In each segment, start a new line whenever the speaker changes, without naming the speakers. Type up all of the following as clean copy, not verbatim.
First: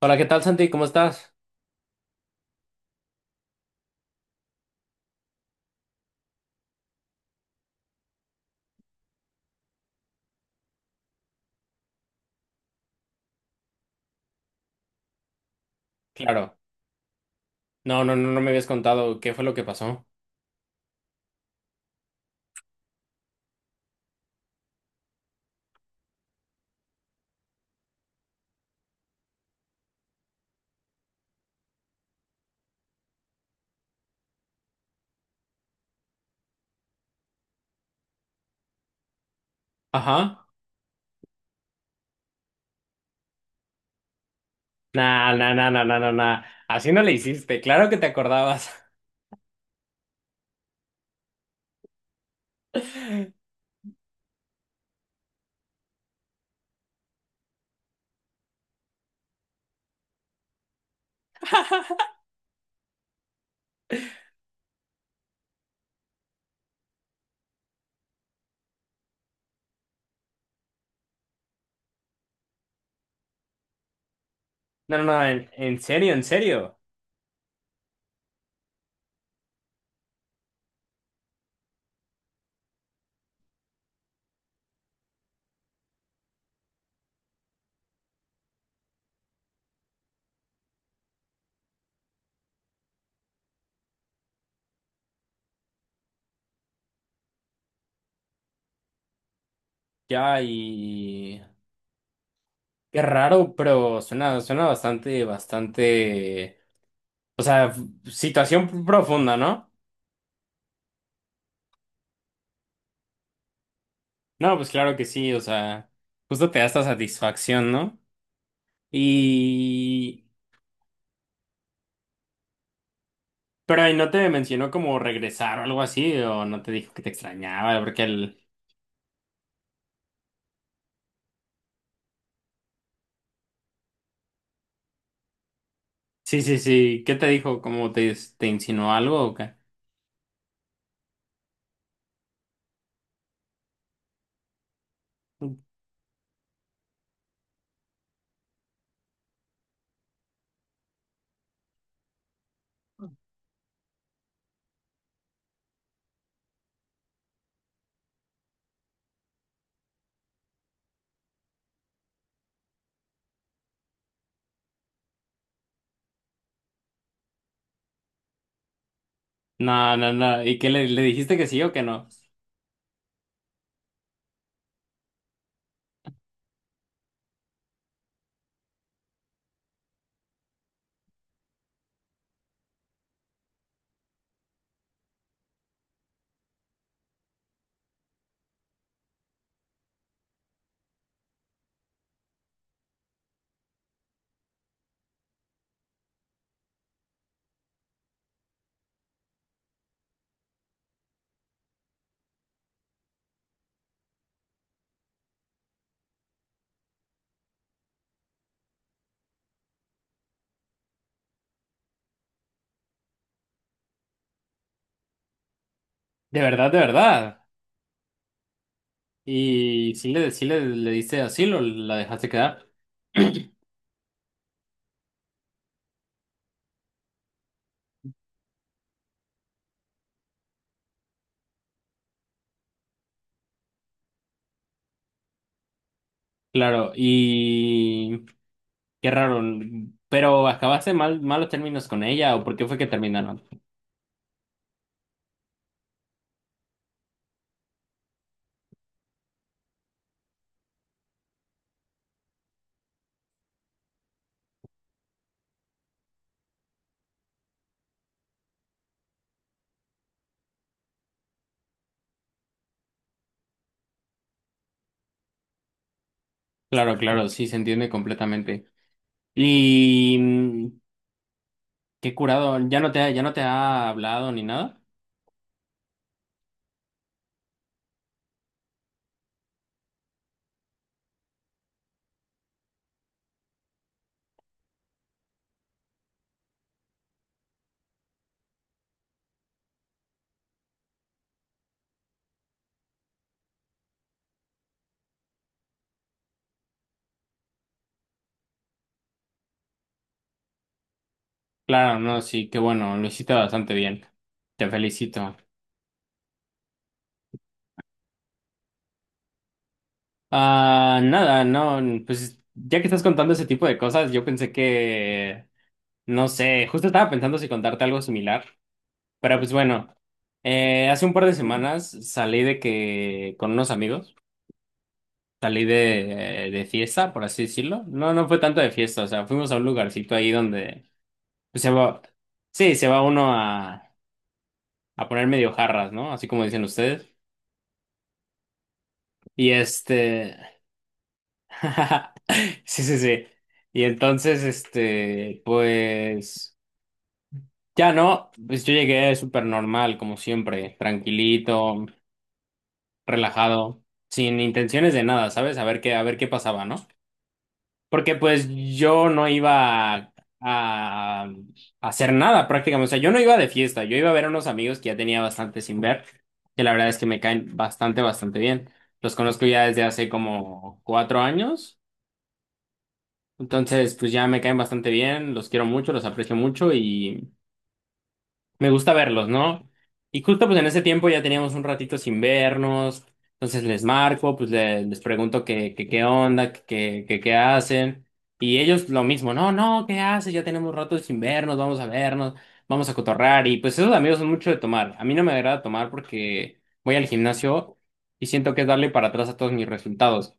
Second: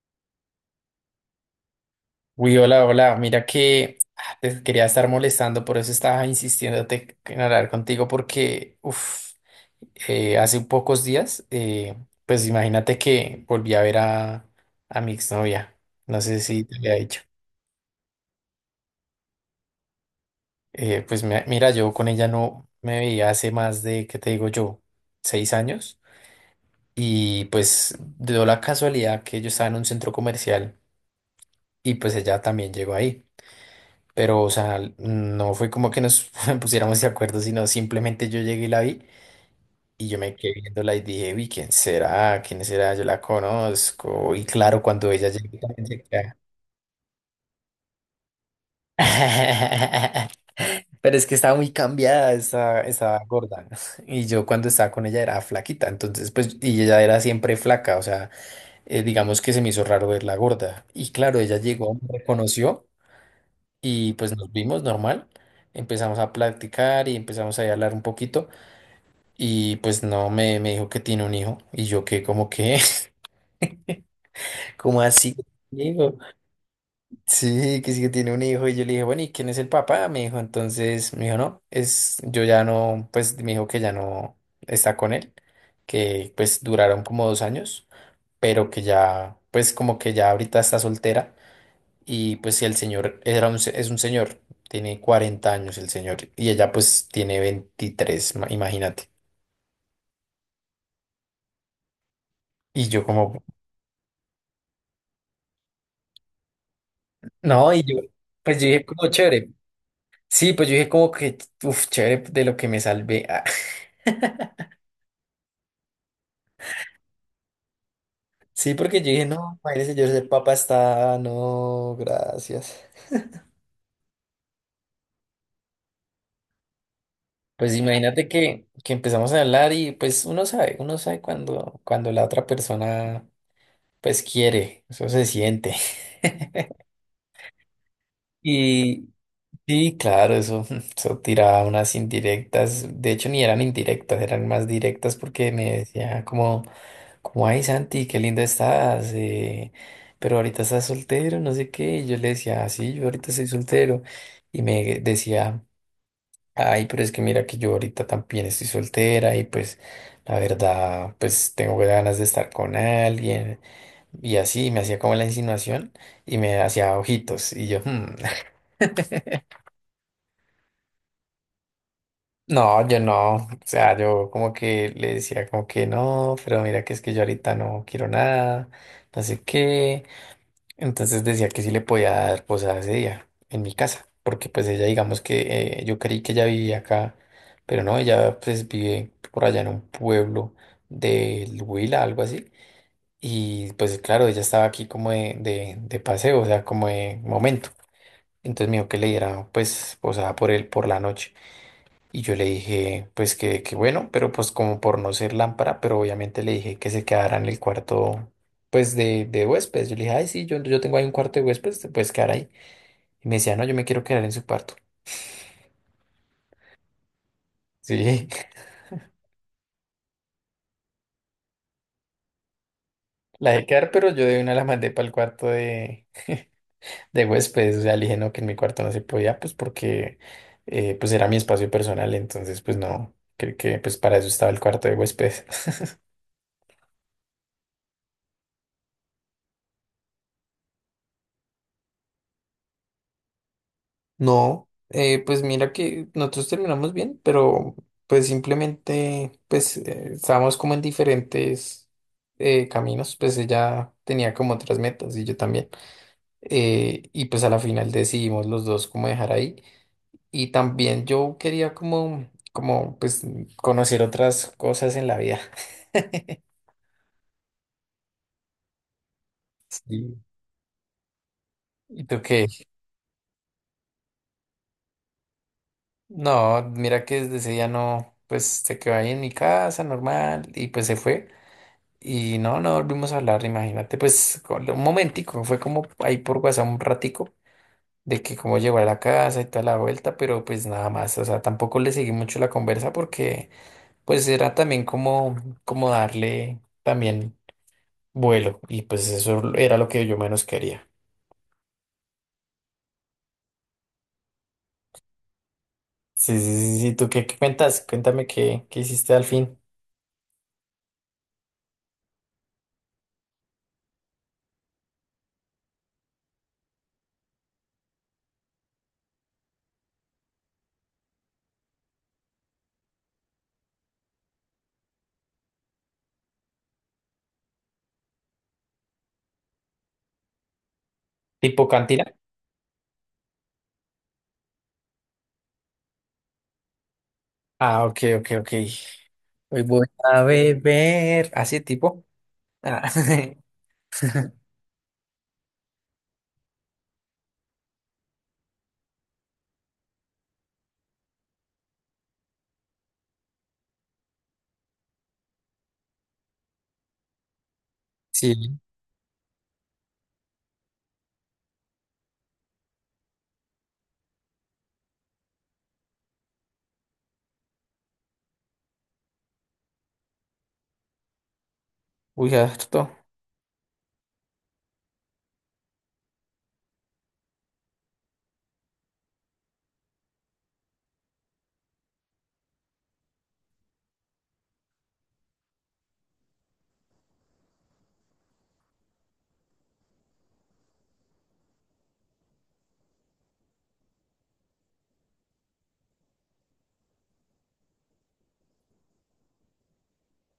Hola, ¿qué tal, Santi? ¿Cómo estás?
Uy, hola, hola. Mira que te quería estar molestando, por eso estaba insistiéndote en hablar contigo, porque uf, hace pocos días, pues imagínate que volví a ver a mi exnovia. No sé
Claro.
si te había dicho.
No, no, no, no me habías contado qué fue lo que pasó.
Pues mira, yo con ella no me veía hace más de, ¿qué te digo yo? 6 años. Y pues dio la casualidad que yo estaba en un centro comercial y pues ella también llegó ahí. Pero, o sea, no fue como que nos pusiéramos de acuerdo, sino simplemente yo llegué y la vi y yo me
Ajá.
quedé viéndola y dije, uy, ¿quién será? ¿Quién será? Yo la conozco. Y claro, cuando ella
Nah, nah,
llegó
nah, nah,
también
nah,
se
nah, nah.
queda.
Así no le hiciste. Claro que te acordabas.
Pero es que estaba muy cambiada, estaba gorda. Y yo cuando estaba con ella era flaquita, entonces pues, y ella era siempre flaca, o sea, digamos que se me hizo raro verla gorda. Y claro, ella llegó, me reconoció. Y pues nos vimos normal, empezamos a platicar y empezamos ahí a hablar un poquito y pues no, me dijo que tiene un hijo y yo que como que,
No,
¿como
no, no,
así?
en serio,
¿Hijo?
en serio.
Sí que tiene un hijo y yo le dije, bueno, ¿y quién es el papá? Me dijo, entonces, me dijo, no, es, yo ya no, pues me dijo que ya no está con él, que pues duraron como 2 años, pero que ya, pues como que ya ahorita está soltera. Y pues si el señor era un, es un señor, tiene 40 años el señor y ella pues tiene 23 imagínate.
Ya, y...
Y
Qué
yo como,
raro, pero suena, suena bastante, bastante... O sea,
no, y yo, pues yo
situación
dije como
profunda,
chévere.
¿no?
Sí, pues yo dije como que, uff, chévere de lo que me salvé. Ah.
No, pues claro que sí, o sea, justo te da esta satisfacción, ¿no?
Sí, porque yo dije, no, madre señor, ese
Y...
papa está, no, gracias.
Pero ahí no te mencionó como regresar o algo así, o no te dijo que te
Pues
extrañaba, porque
imagínate
el...
que empezamos a hablar y pues uno sabe cuando la otra persona pues quiere, eso se siente.
Sí, sí, sí, ¿qué te dijo? ¿Cómo te, te insinuó
y
algo o qué?
Sí, claro, eso, eso tiraba unas indirectas, de hecho ni eran indirectas, eran más directas porque me decía como, ay Santi, qué linda estás, pero ahorita estás soltero, no sé qué, y yo le decía, "Ah, sí, yo ahorita estoy soltero, y me decía, ay, pero es que mira que yo ahorita también estoy soltera, y pues la verdad, pues tengo ganas de estar con alguien, y así, me hacía como la insinuación, y me hacía ojitos, y yo, "Hmm".
No, no, no, ¿y qué le dijiste que sí o que no?
No, yo no, o sea, yo como que le decía como que no, pero mira que es que yo ahorita no quiero nada, no sé qué. Entonces decía que sí le podía dar posada ese día en mi casa, porque pues ella digamos que yo creí que ella vivía acá, pero no, ella pues vive por allá en un pueblo del Huila, algo así. Y pues claro, ella estaba aquí como de paseo, o sea, como de momento. Entonces me dijo que le diera pues posada por él por la noche. Y yo le dije, pues que bueno, pero pues como por no ser lámpara, pero obviamente le dije que se quedara en el cuarto, pues de huéspedes. Yo le dije, ay, sí, yo tengo ahí un cuarto de huéspedes, te puedes quedar ahí. Y me decía, no, yo me quiero quedar en su cuarto.
De verdad, de verdad.
Sí,
Y sí le diste asilo, la dejaste quedar.
la dejé quedar, pero yo de una la mandé para el cuarto de huéspedes. O sea, le dije, no, que en mi cuarto no se podía, pues porque pues era mi espacio personal, entonces pues no, creo que pues para eso estaba el cuarto de huéspedes.
Claro, y qué raro, pero acabaste mal, malos términos con ella, o por qué fue que terminaron.
No, pues mira que nosotros terminamos bien, pero pues simplemente pues estábamos como en diferentes caminos, pues ella tenía como otras metas y yo también. Y pues a la final decidimos los dos como dejar ahí. Y también yo quería como pues conocer otras cosas en la vida.
Claro, claro, sí, se entiende completamente. Y
Sí. ¿Y
qué
tú qué?
curado, ya no te ha, hablado ni nada.
No, mira que desde ese día no, pues se quedó ahí en mi casa normal y pues se fue. Y no, no volvimos a hablar, imagínate, pues un momentico, fue como ahí por WhatsApp un ratico de que cómo llegó a la casa y toda la vuelta, pero pues nada más, o sea, tampoco le seguí mucho la conversa porque pues era también como, darle también vuelo y pues eso era lo que yo menos quería.
Claro, no, sí, qué bueno, lo hiciste bastante bien. Te felicito.
Sí, sí, sí, sí, ¿tú qué cuentas? Cuéntame qué hiciste al fin.
Ah, nada, no, pues ya que estás contando ese tipo de cosas, yo pensé que, no sé, justo estaba pensando si contarte algo similar, pero pues bueno, hace un par de semanas salí con unos amigos, salí de fiesta, por así decirlo. No, no fue tanto de fiesta, o sea, fuimos a un lugarcito ahí donde, pues
¿Tipo
se va,
cantina?
sí, se va uno a poner medio jarras, ¿no? Así como dicen ustedes.
Ah, ok, ok, ok.
Y
Hoy voy a beber. ¿Así tipo?
sí,
Ah,
sí, sí. Y entonces, pues, ya no, pues yo llegué súper normal, como siempre, tranquilito, relajado, sin intenciones de nada, ¿sabes? a ver qué, pasaba, ¿no? Porque
sí,
pues yo no iba a hacer nada prácticamente. O sea, yo no iba de fiesta, yo iba a ver a unos amigos que ya tenía bastante sin ver, que la verdad es que me caen bastante, bastante bien. Los conozco ya desde hace como 4 años,
uy, harto.
entonces pues ya me caen bastante bien, los quiero mucho, los aprecio mucho y... Me gusta verlos, ¿no? Y justo pues en ese tiempo ya teníamos un ratito sin vernos, entonces les marco, les pregunto qué onda, qué hacen, y ellos lo mismo, no, no, ¿qué haces? Ya tenemos rato sin vernos, vamos a vernos, vamos a cotorrar, y pues esos amigos son mucho de tomar. A mí no me agrada tomar porque voy al gimnasio y siento que es darle para atrás a todos mis resultados.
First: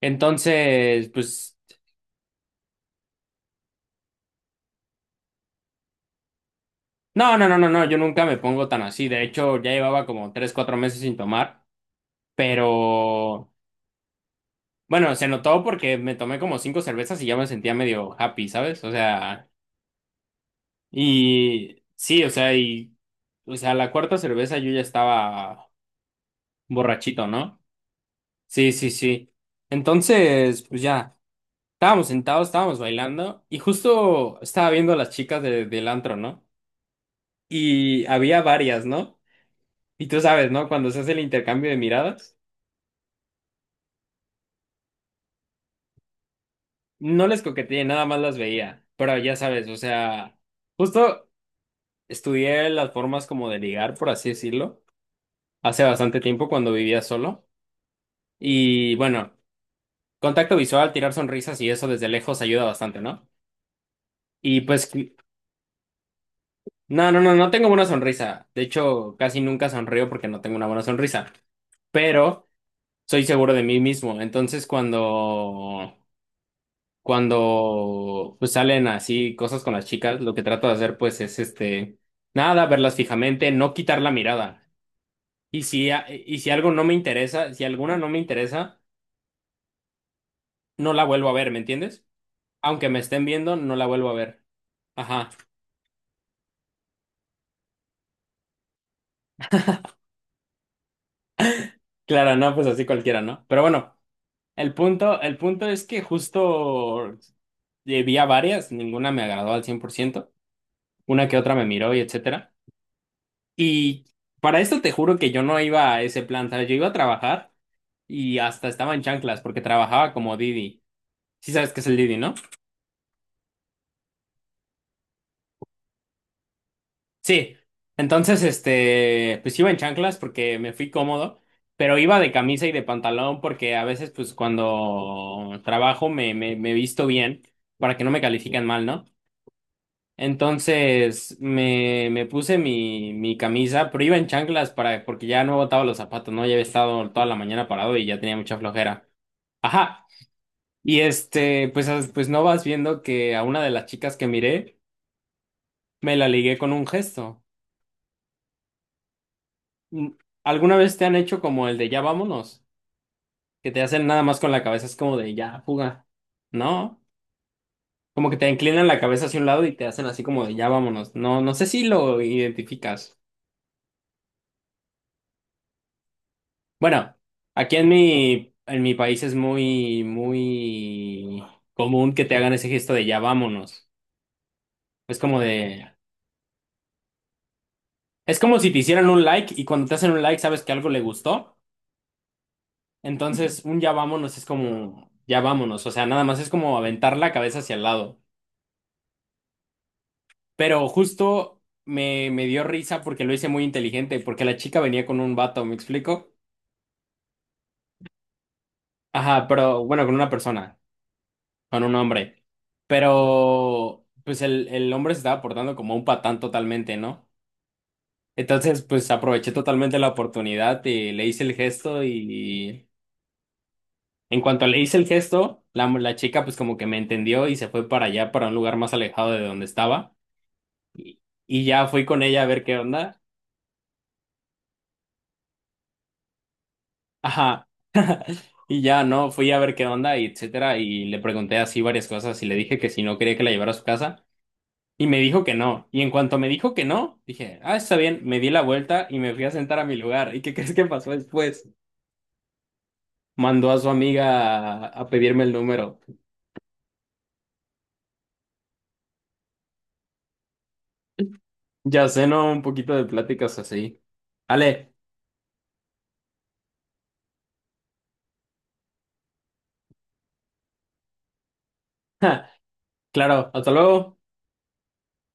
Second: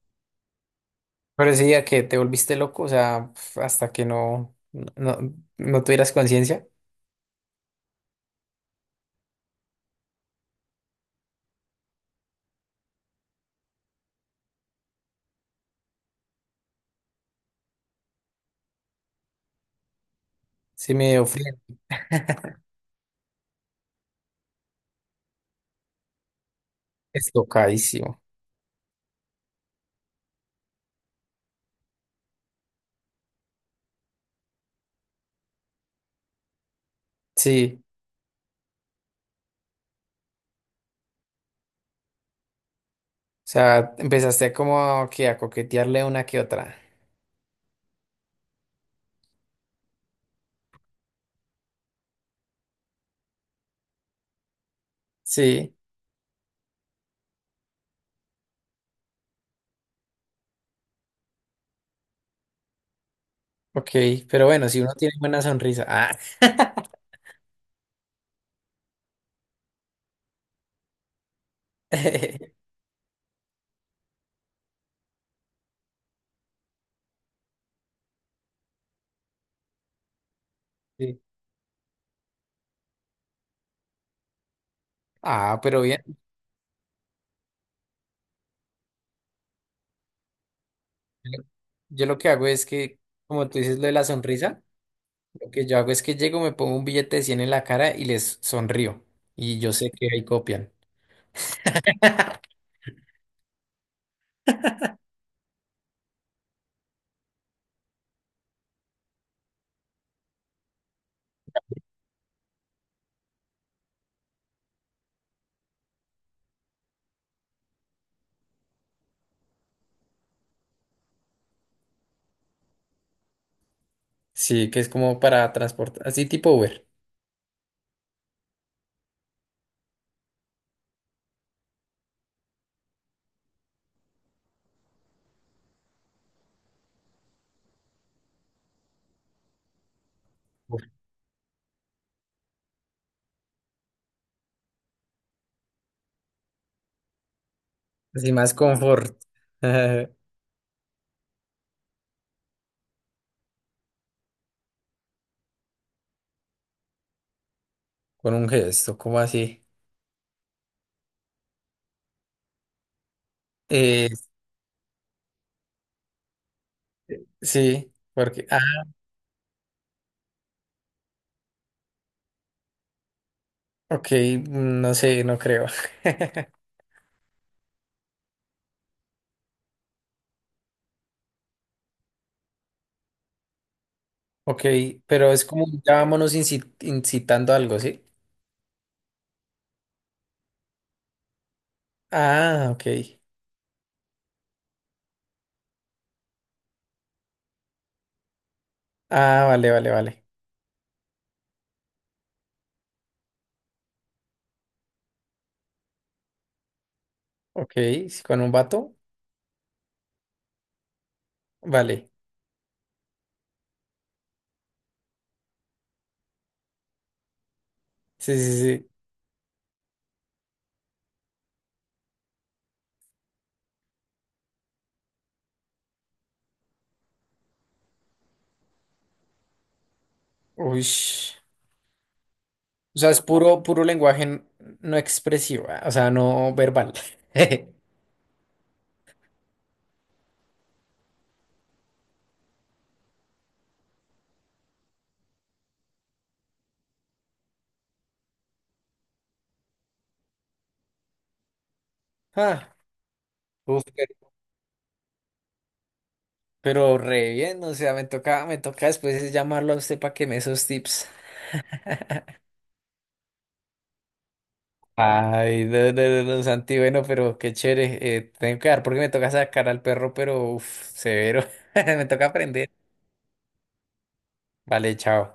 Entonces,
Pero
pues,
sí, a que te volviste loco, o sea, pf, hasta que no, no, no tuvieras conciencia,
no, no, no, no, no, yo nunca me pongo tan así, de hecho ya llevaba como 3, 4 meses sin tomar, pero... Bueno, se notó porque me tomé como 5 cervezas y ya me sentía medio happy, ¿sabes? O sea,
sí me ofrece.
y sí, o sea, y, o sea, la cuarta cerveza yo ya estaba borrachito,
Es
¿no?
tocadísimo.
Sí, sí, sí. Entonces, pues ya, estábamos sentados, estábamos bailando y justo estaba viendo a las chicas del antro, ¿no?
Sí,
Y había varias, ¿no? Y tú sabes, ¿no? Cuando se hace el intercambio de miradas,
o sea, empezaste como que a coquetearle una que otra.
no les coqueteé, nada más las veía, pero ya sabes, o sea... Justo estudié las formas como de ligar, por así decirlo,
Sí,
hace bastante tiempo cuando vivía solo. Y bueno, contacto visual, tirar sonrisas y eso desde lejos ayuda bastante, ¿no?
ok, pero
Y
bueno, si
pues,
uno tiene buena sonrisa. Ah,
no, no, no, no tengo buena sonrisa. De hecho, casi nunca sonrío porque no tengo una buena sonrisa. Pero soy seguro de mí mismo. Entonces, cuando, pues, salen así cosas con las chicas, lo que trato de hacer pues
Sí.
es nada, verlas fijamente, no quitar la mirada.
Ah,
Y
pero
si, a-
bien.
y si algo no me interesa, si alguna no me interesa, no la vuelvo a ver, ¿me entiendes?
Yo lo que hago es
Aunque
que,
me estén
como
viendo,
tú
no
dices
la
lo de la
vuelvo a ver.
sonrisa,
Ajá.
lo que yo hago es que llego, me pongo un billete de 100 en la cara y les sonrío. Y yo sé que ahí copian.
Claro, no, pues así cualquiera, ¿no? Pero bueno, el punto es que justo vi a varias, ninguna me agradó al 100%. Una que otra me miró y etcétera. Y para esto te juro que yo no iba a ese plan, ¿sabes? Yo iba a trabajar y hasta estaba en chanclas porque trabajaba como Didi. Sí sabes qué es el Didi, ¿no?
Sí, que es como para transportar, así tipo Uber.
Sí, entonces, pues iba en chanclas porque me fui cómodo, pero iba de camisa y de pantalón porque a veces, pues cuando trabajo me, visto bien para que no me califiquen mal, ¿no?
Uf,
Entonces me puse mi camisa, pero iba en chanclas porque ya no botaba los zapatos, ¿no? Ya había estado toda la mañana parado y ya
así
tenía
más
mucha flojera.
confort.
Ajá. Y pues, pues no vas viendo que a una de las chicas que miré me la ligué con un gesto.
Con un gesto, ¿cómo así?
Mm, ¿Alguna vez te han hecho como el de ya vámonos? Que te hacen
Eh,
nada más con la cabeza, es como de ya fuga, ¿no?
sí,
Como que
porque,
te
ah,
inclinan la cabeza hacia un lado y te hacen así como de ya vámonos. No, no sé si lo identificas.
ok, no sé, no creo.
Bueno, aquí en mi, país es muy, muy común que te hagan ese gesto de ya vámonos.
Ok,
Es
pero
como
es como
de,
ya vámonos incitando algo, ¿sí?
es como si te hicieran un like y cuando te hacen un like sabes que algo le gustó.
Ah, ok.
Entonces un ya vámonos es como ya vámonos. O sea, nada más es como aventar la cabeza hacia el lado.
Ah, vale, vale, vale.
Pero justo me, dio risa porque lo hice muy inteligente, porque la chica venía con un vato, ¿me explico?
Ok, sí, con un vato,
Ajá, pero bueno, con una persona, con un
vale.
hombre. Pero pues el, hombre se estaba portando como un patán totalmente, ¿no?
Sí, sí,
Entonces,
sí.
pues aproveché totalmente la oportunidad y le hice el gesto y en cuanto le hice el gesto, la chica pues como que me entendió y se fue para allá, para un lugar más alejado de donde estaba.
Uy.
Y, y ya fui con ella a ver qué
O sea,
onda.
es puro, puro lenguaje no expresivo, ah, o sea, no verbal.
Ajá. Y ya, ¿no? Fui a ver qué onda y etcétera, y le pregunté así varias cosas y le dije que si no quería que la llevara a su casa, y me dijo que no. Y en cuanto me dijo que no, dije, ah, está bien, me di la vuelta y me fui a sentar a mi lugar. ¿Y qué crees que pasó después?
Ah,
Mandó a
uf,
su amiga a, pedirme el número.
pero re bien, o sea, me toca después llamarlo a usted para que me dé esos tips.
Ya sé, ¿no? Un poquito de pláticas así. Ale,
Ay, no, no, no, no, Santi, bueno, pero qué chévere. Tengo que dar porque me toca sacar al perro, pero uff, severo. Me toca aprender.
claro, hasta luego.
Vale, chao.